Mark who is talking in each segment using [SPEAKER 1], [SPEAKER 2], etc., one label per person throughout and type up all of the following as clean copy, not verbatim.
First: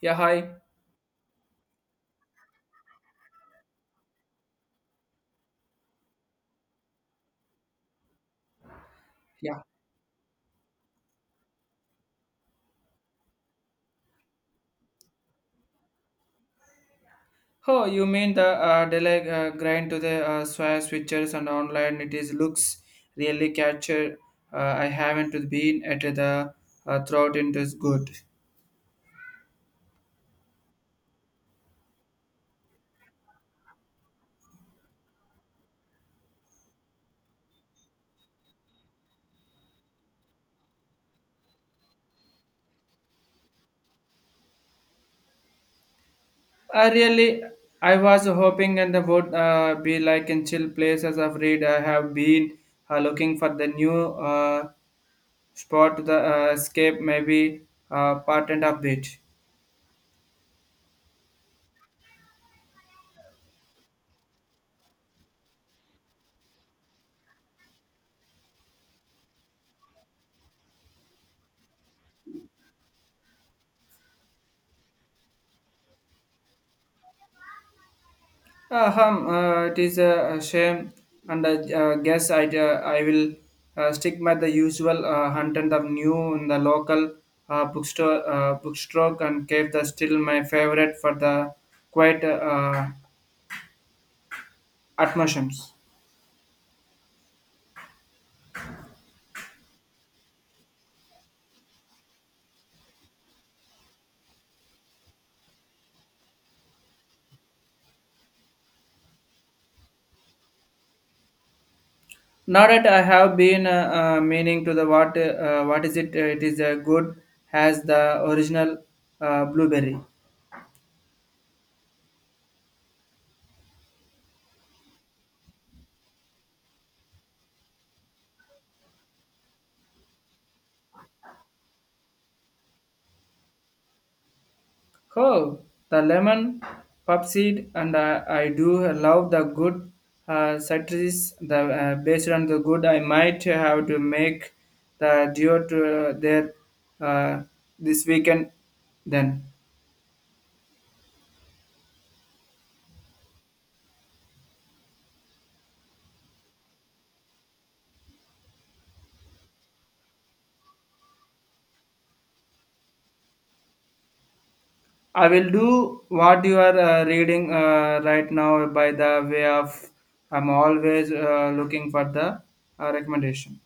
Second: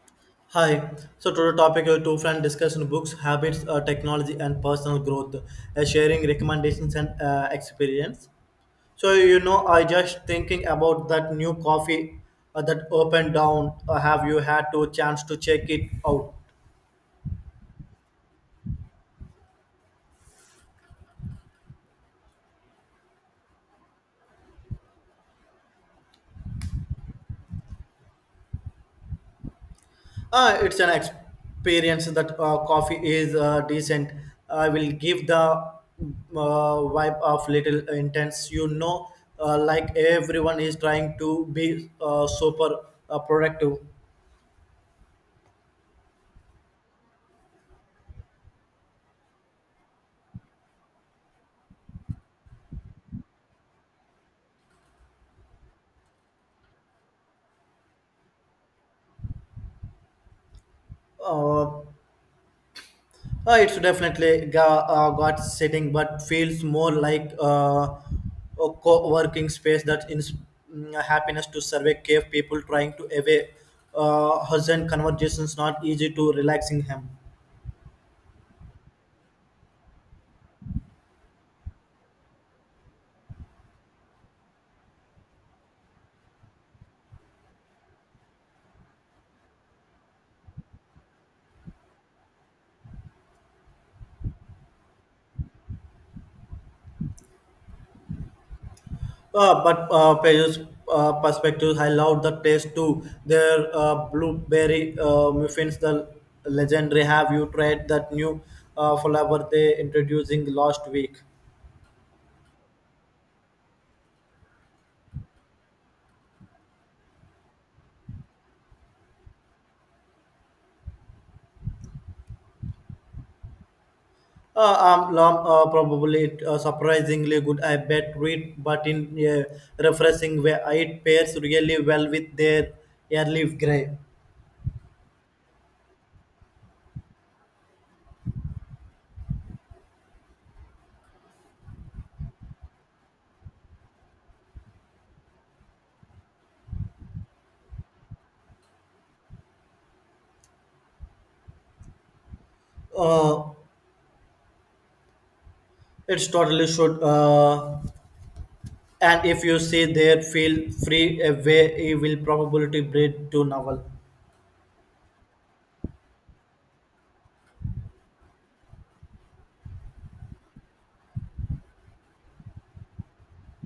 [SPEAKER 1] Yeah, hi.
[SPEAKER 2] Hi. So today topic two friend discussion books, habits, technology, and personal growth, sharing recommendations and experience. So you know,
[SPEAKER 1] Yeah.
[SPEAKER 2] I just thinking about that new coffee that opened down. Have you had to chance to check it out?
[SPEAKER 1] Oh, you mean the delay grind to the swire switchers and online? It is looks really capture. I haven't been at the throat. It is good.
[SPEAKER 2] It's an experience that coffee is decent. I will give the vibe of little intense. You know, like everyone is trying to be super productive.
[SPEAKER 1] I really, I was hoping and would be like in chill places of read. I have been looking for the new spot to the escape, maybe part and update.
[SPEAKER 2] uh, uh, it's definitely got setting but feels more like a co-working space that in happiness to survey cave people trying to away husband conversations not easy to relaxing him
[SPEAKER 1] It is a shame, and I guess I will stick by the usual hunt and the new in the local bookstore and keep the still my favorite for the quiet atmospheres.
[SPEAKER 2] but pages perspectives I love the taste too. Their blueberry muffins, the legendary. Have you tried that new flavor they introducing last week?
[SPEAKER 1] Now that I have been meaning to the what is it? It is a good as the original blueberry.
[SPEAKER 2] Uh, Lom, probably surprisingly good. I bet read, but in a refreshing way, it pairs really well with their early grey.
[SPEAKER 1] Oh, the lemon pepsid, and I do love the good citrus. The based on the good, I might have to make the duo to there uh, this weekend. Then
[SPEAKER 2] Uh, it's totally should. And if you see there, feel free away. It will probably to breed to novel.
[SPEAKER 1] I will do what you are reading right now. By the way of, I'm always looking for the recommendation.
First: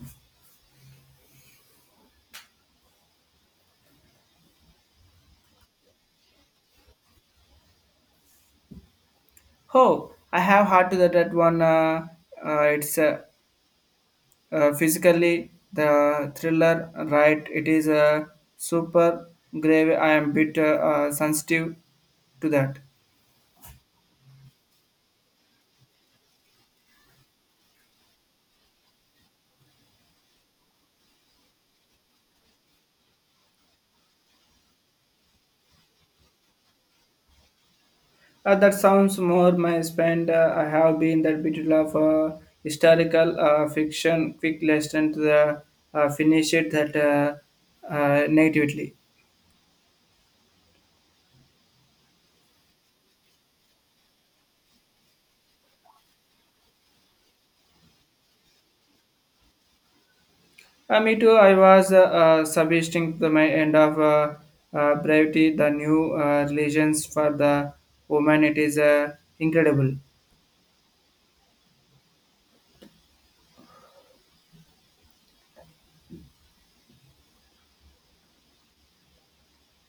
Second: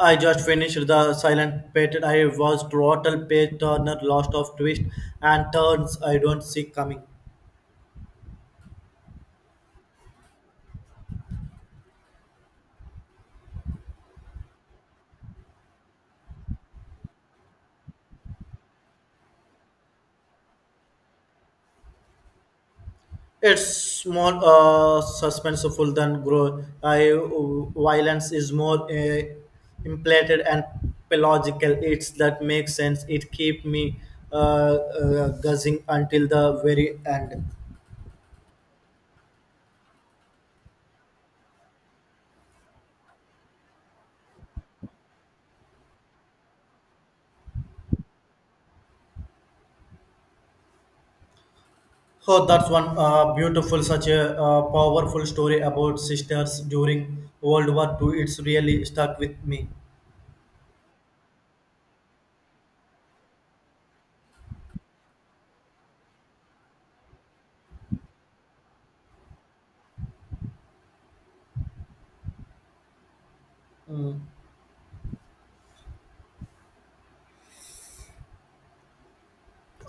[SPEAKER 2] I just finished the Silent Pet. I was total page turner, lost of twist and turns I don't see coming.
[SPEAKER 1] Oh, I have heard to that one. It's physically, the thriller, right? It is a super grave. I am bit sensitive to that.
[SPEAKER 2] It's more suspenseful than grow. I violence is more implanted and pedagogical. It's that makes sense. It keep me guzzing until the very end.
[SPEAKER 1] That sounds more my spend. I have been that bit of historical fiction, quick lesson to the finish it that negatively.
[SPEAKER 2] Oh, that's one beautiful, such a powerful story about sisters during World War II. It's really stuck with me.
[SPEAKER 1] Me too. I was substituting to my end of brevity, the new religions for the woman. It is incredible.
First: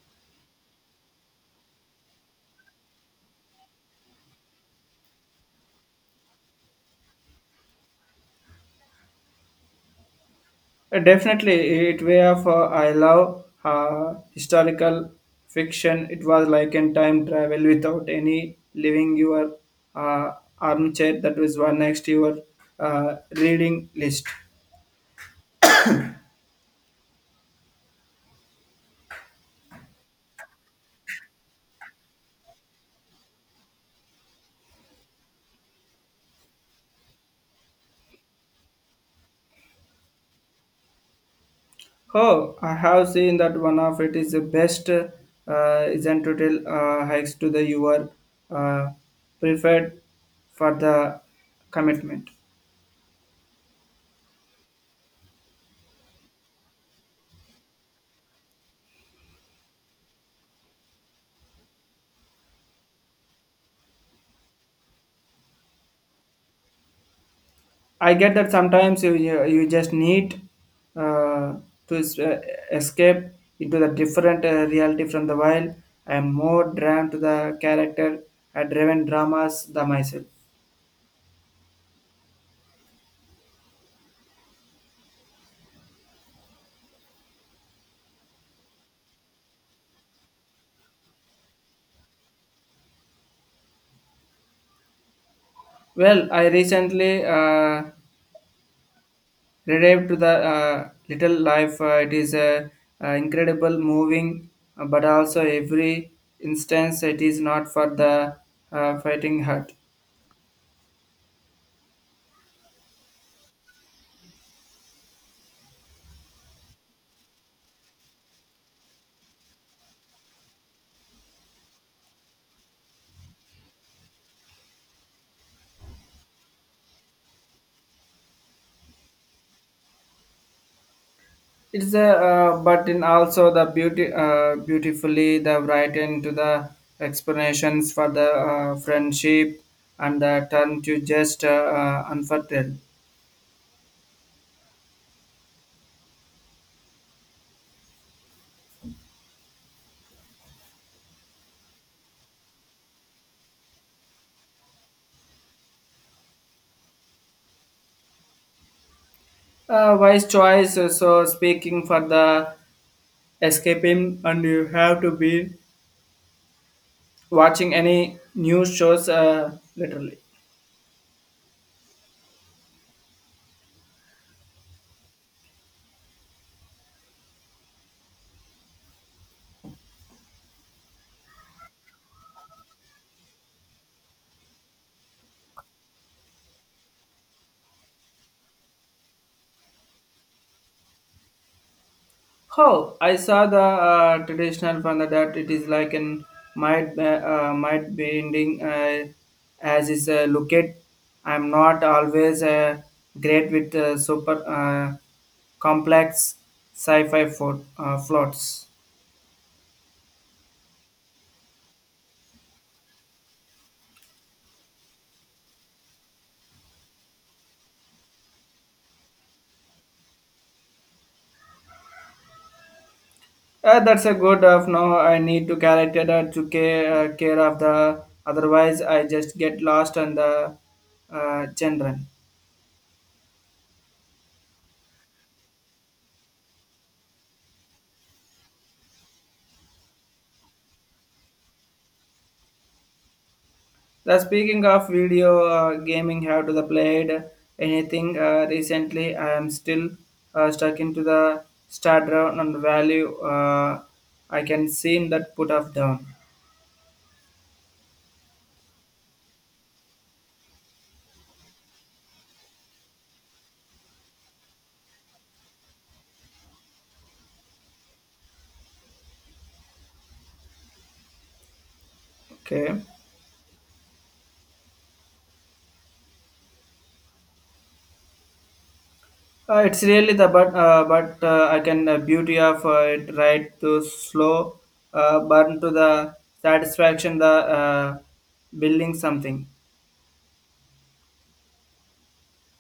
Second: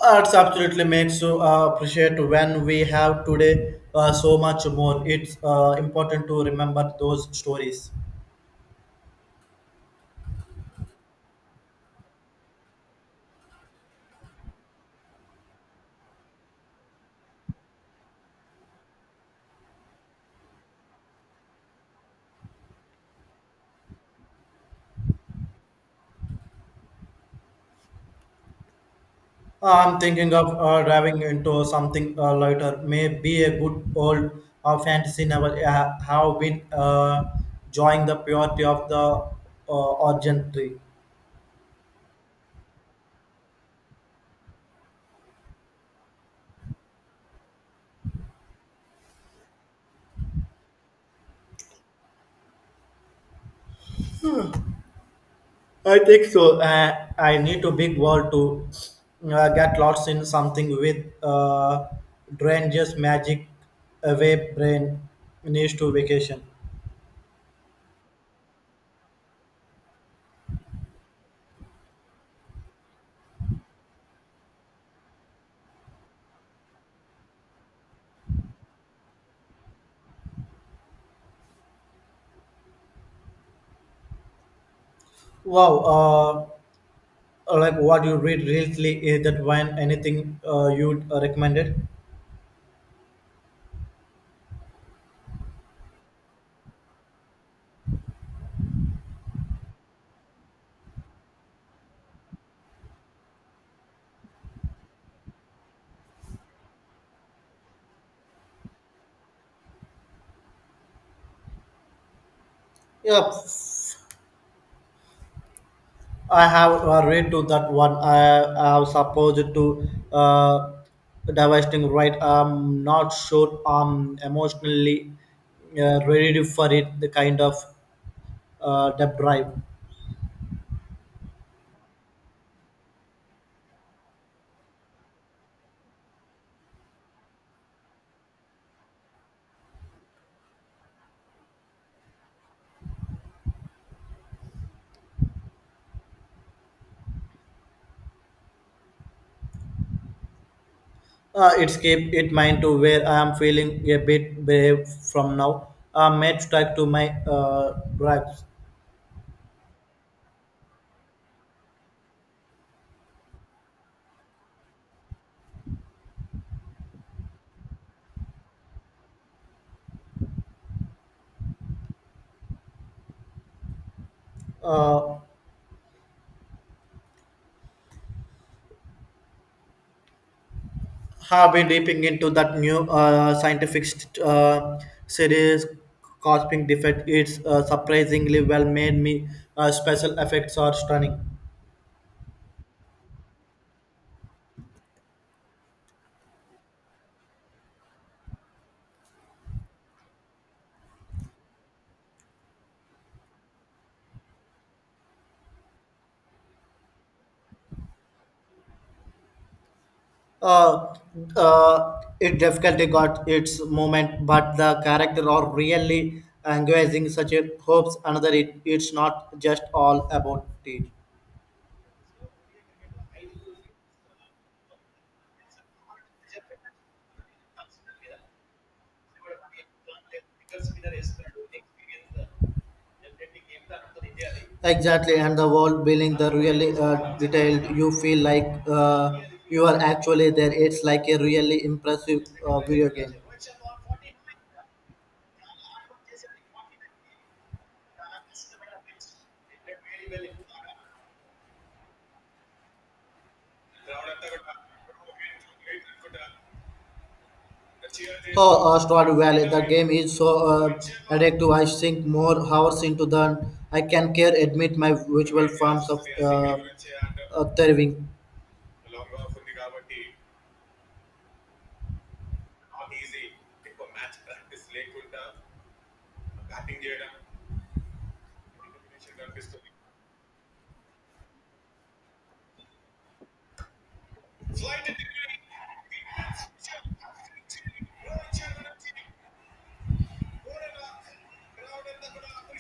[SPEAKER 2] That's absolutely makes you appreciate when we have today so much more. It's important to remember those stories.
[SPEAKER 1] Definitely, it way of I love historical fiction. It was like in time travel without any leaving your uh, armchair. That was one next your reading list.
[SPEAKER 2] I'm thinking of diving into something lighter. Maybe a good old fantasy novel. I have been enjoying the purity of the origin tree.
[SPEAKER 1] Oh, I have seen that one of it is the best. Isn't total hikes to the your uh, preferred for the commitment.
[SPEAKER 2] I think so. I need a big world to get lost in something with drain just magic away brain needs to vacation.
[SPEAKER 1] I get that sometimes you just need uh, to escape into the different reality from the wild. I am more drawn to the character driven dramas than myself.
[SPEAKER 2] Wow, like what you read recently is that when anything you recommended?
[SPEAKER 1] Well, I recently revived to the Little Life. It is a incredible, moving, but also every instance it is not for the fighting heart.
[SPEAKER 2] Yep. I have read to that one. I was supposed to divesting right. I'm not sure I'm emotionally ready for it. The kind of the drive.
[SPEAKER 1] It's a but in also the beauty beautifully the right into the explanations for the friendship and the turn to just unfertile.
[SPEAKER 2] It's keep it mind to where I am feeling a bit brave from now. I may strike to my drives.
[SPEAKER 1] Wise choice. So speaking for the escaping and you have to be watching any news shows literally.
[SPEAKER 2] Uh, have been dipping into that new scientific series cosmic defect. It's surprisingly well made. Me special effects are stunning.
[SPEAKER 1] Oh, I saw the traditional from the that it is like an might bending as is look at. I'm not always great with super complex sci-fi plots.
[SPEAKER 2] uh, it definitely got its moment, but the character are really engaging such a hopes. Another, it's not just all about it.
[SPEAKER 1] That's a good of now. I need to character that to care of the otherwise I just get lost on the children.
[SPEAKER 2] Exactly, and the world building, the really detailed. You feel like you are actually there. It's like a really impressive video game.
[SPEAKER 1] The speaking of video gaming, have to the played anything recently? I am still stuck into the start round and value. I can see that put off down.
[SPEAKER 2] Oh, Stardew Valley. The game is so addictive. I sink more hours into than I can care. Admit my virtual forms of thriving.
[SPEAKER 1] Okay, it's really the but I can beauty of it right to slow burn to the satisfaction the building something.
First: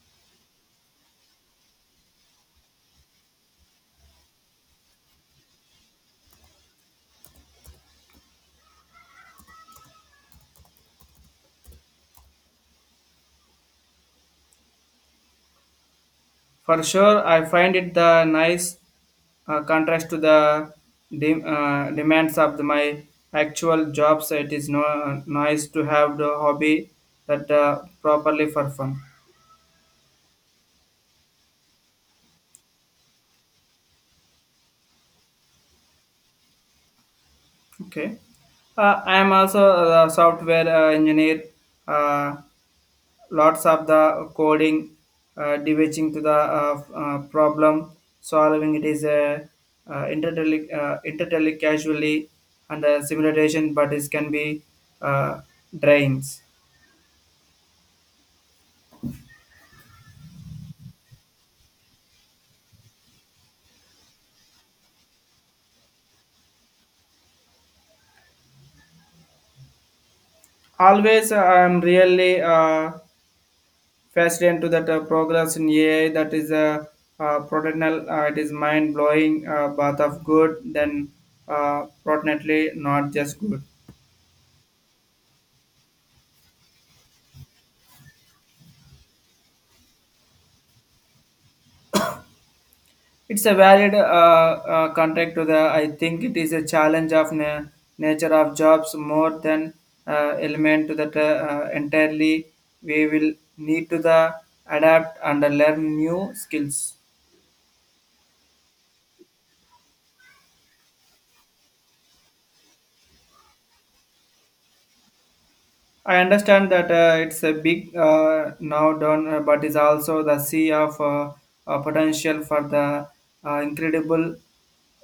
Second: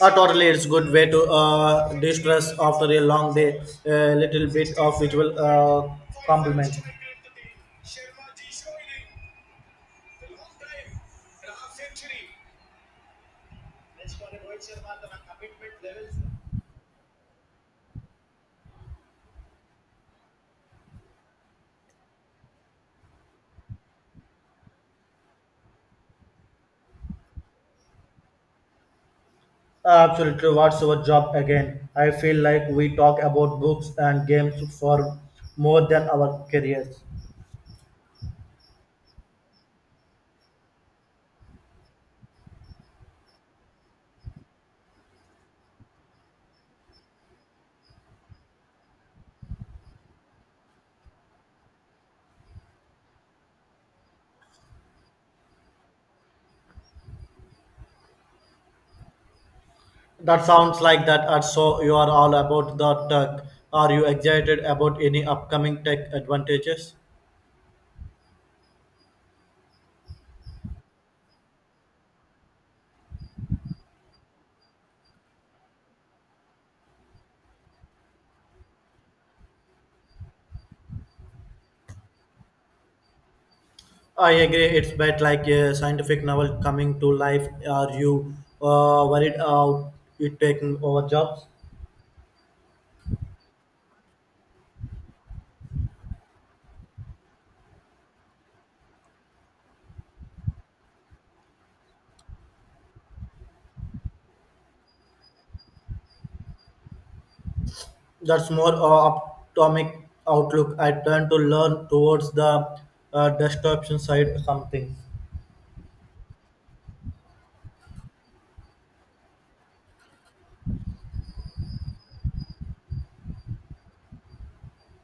[SPEAKER 2] Totally, it's good way to distress after a long day. A little bit of visual compliment.
[SPEAKER 1] For sure, I find it the nice contrast to the demands of my actual jobs it is no nice to have the hobby that properly for fun.
[SPEAKER 2] Absolutely, what's your job again? I feel like we talk about books and games for more than our careers.
[SPEAKER 1] Okay. I am also a software engineer, uh, lots of the coding, devising to the problem solving it is a entirely casually and simulation but it can be uh, drains.
[SPEAKER 2] That sounds like that. Uh, so you are all about the tech. Are you excited about any upcoming tech advantages?
[SPEAKER 1] Always I'm really fascinated to that progress in AI that is a protocol, it is mind blowing bath of good then protinently not just good.
[SPEAKER 2] I agree. It's bit like a scientific novel coming to life. Are you worried about it taking over jobs?
[SPEAKER 1] It's a valid contract to the I think it is a challenge of nature of jobs more than element to that entirely we will need to the adapt and learn new skills.
[SPEAKER 2] That's more optimistic outlook. I tend to learn towards the destruction side something.
[SPEAKER 1] I understand that it's a big now done, but is also the sea of potential for the incredible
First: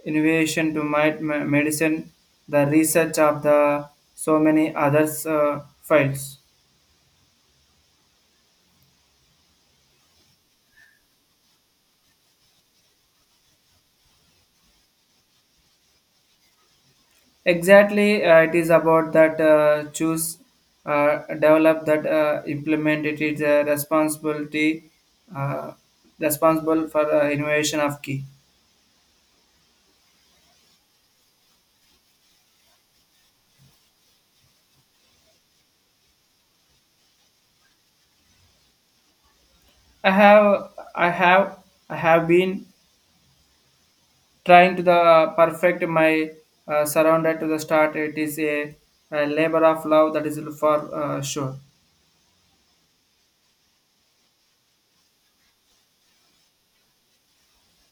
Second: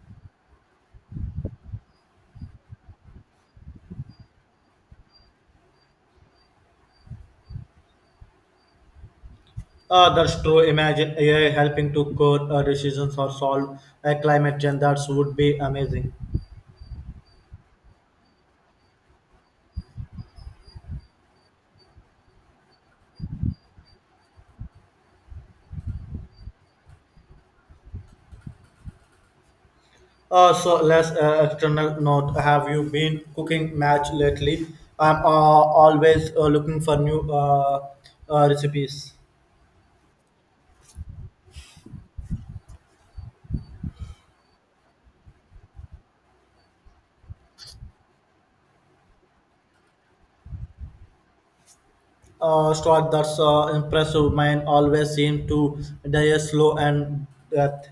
[SPEAKER 1] innovation to might medicine, the research of the so many others fields.
[SPEAKER 2] That's true. Imagine AI helping to code decisions or solve a climate change. That would be amazing.
[SPEAKER 1] Exactly, it is about that choose, develop that implement it is a responsibility, uh, responsible for the innovation of key.
[SPEAKER 2] So less external note. Have you been cooking match lately? I'm always looking for new recipes.
[SPEAKER 1] I have, I have, I have been trying to the perfect my surrounded to the start it is a labor of love that is for sure.
[SPEAKER 2] Stuart, that's impressive. Mine always seem to die slow and death.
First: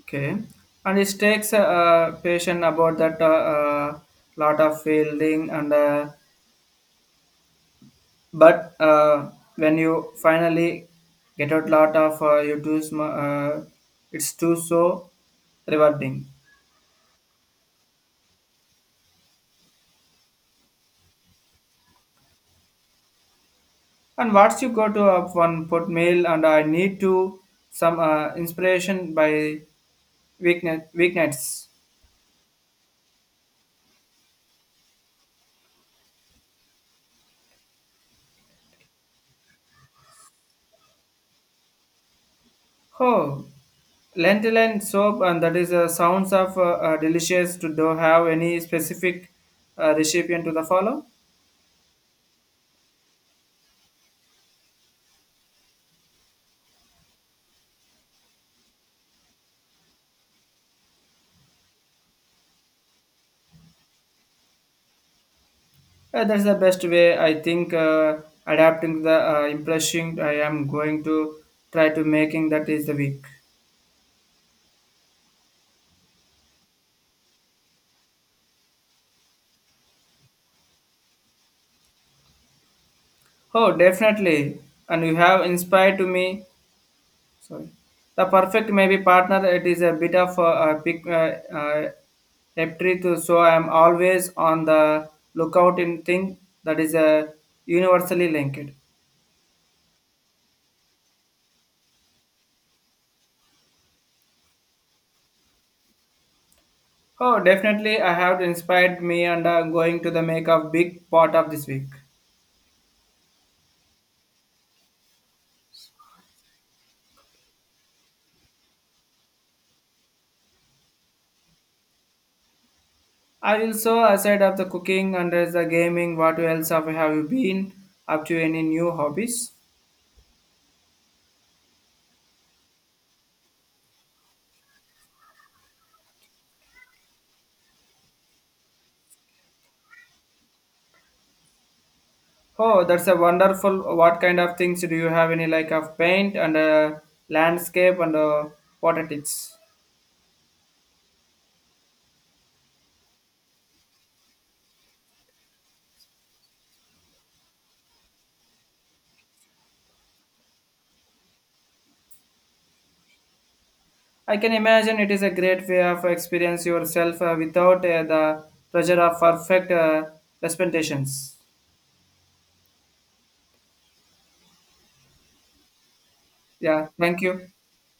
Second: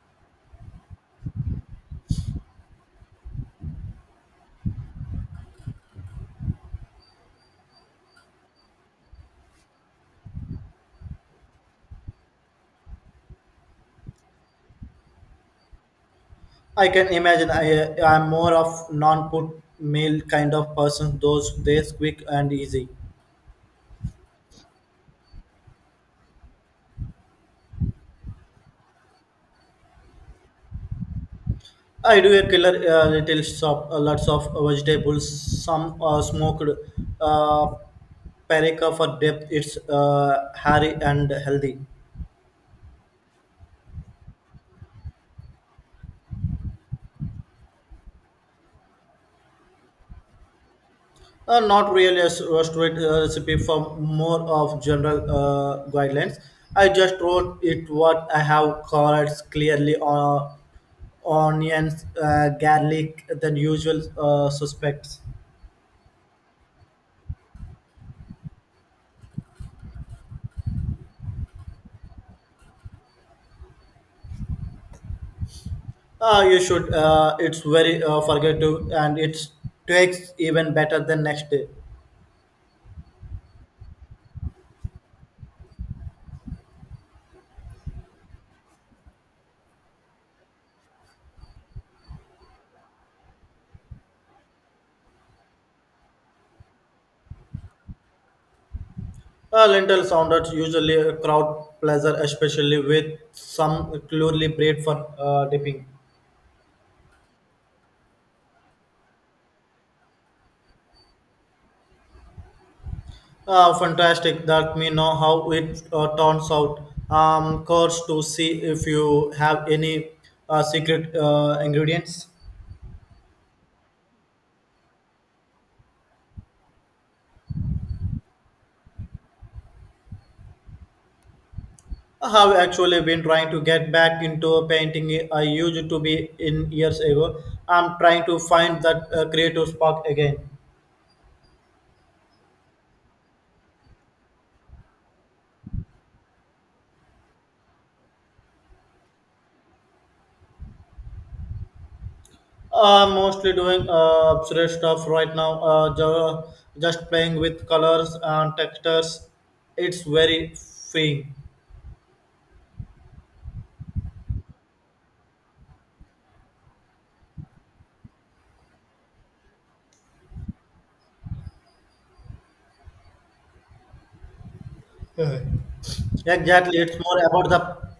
[SPEAKER 1] Okay, and it takes patience about that uh, lot of fielding and but when you finally get out lot of you do it's too so rewarding.
[SPEAKER 2] I can imagine. I'm more of non-put meal kind of person. Those days quick and easy.
[SPEAKER 1] And once you go to one put mail and I need to some inspiration by weeknights.
[SPEAKER 2] I do a killer retail shop, lots of vegetables, some smoked uh, paprika for depth. It's hairy and healthy.
[SPEAKER 1] Oh, lentil and soap, and that is sounds of delicious. To do have any specific recipient to the follow?
[SPEAKER 2] Not really a restaurant recipe for more of general guidelines. I just wrote it what I have carrots clearly onions, garlic, than usual suspects.
[SPEAKER 1] That's the best way I think. Adapting the impression I am going to try to making that is the week.
[SPEAKER 2] You should. It's very forgettable and it takes even better than next day.
[SPEAKER 1] Oh, definitely, and you have inspired to me. Sorry. The perfect maybe partner, it is a bit of a big empty to so I am always on the lookout in thing that is a universally linked.
[SPEAKER 2] Lentil sounders usually a crowd pleaser, especially with some clearly bread for dipping.
[SPEAKER 1] Oh, definitely, I have inspired me and going to the make a big part of this week.
[SPEAKER 2] Fantastic, let me know how it turns out. Course to see if you have any secret ingredients.
[SPEAKER 1] I will so aside of the cooking and there's the gaming. What else have you been up to? Any new hobbies?
[SPEAKER 2] I have actually been trying to get back into painting. I used to be in years ago. I'm trying to find that creative spark again.
[SPEAKER 1] Oh, that's a wonderful. What kind of things do you have? Any like of paint and landscape and water tips?
[SPEAKER 2] I'm mostly doing abstract stuff right now, just playing with colors and textures. It's very freeing.
[SPEAKER 1] I can imagine it is a great way of experience yourself without the pressure of perfect representations.
[SPEAKER 2] Uh, Exactly,
[SPEAKER 1] Yeah,
[SPEAKER 2] it's more
[SPEAKER 1] thank you.
[SPEAKER 2] about the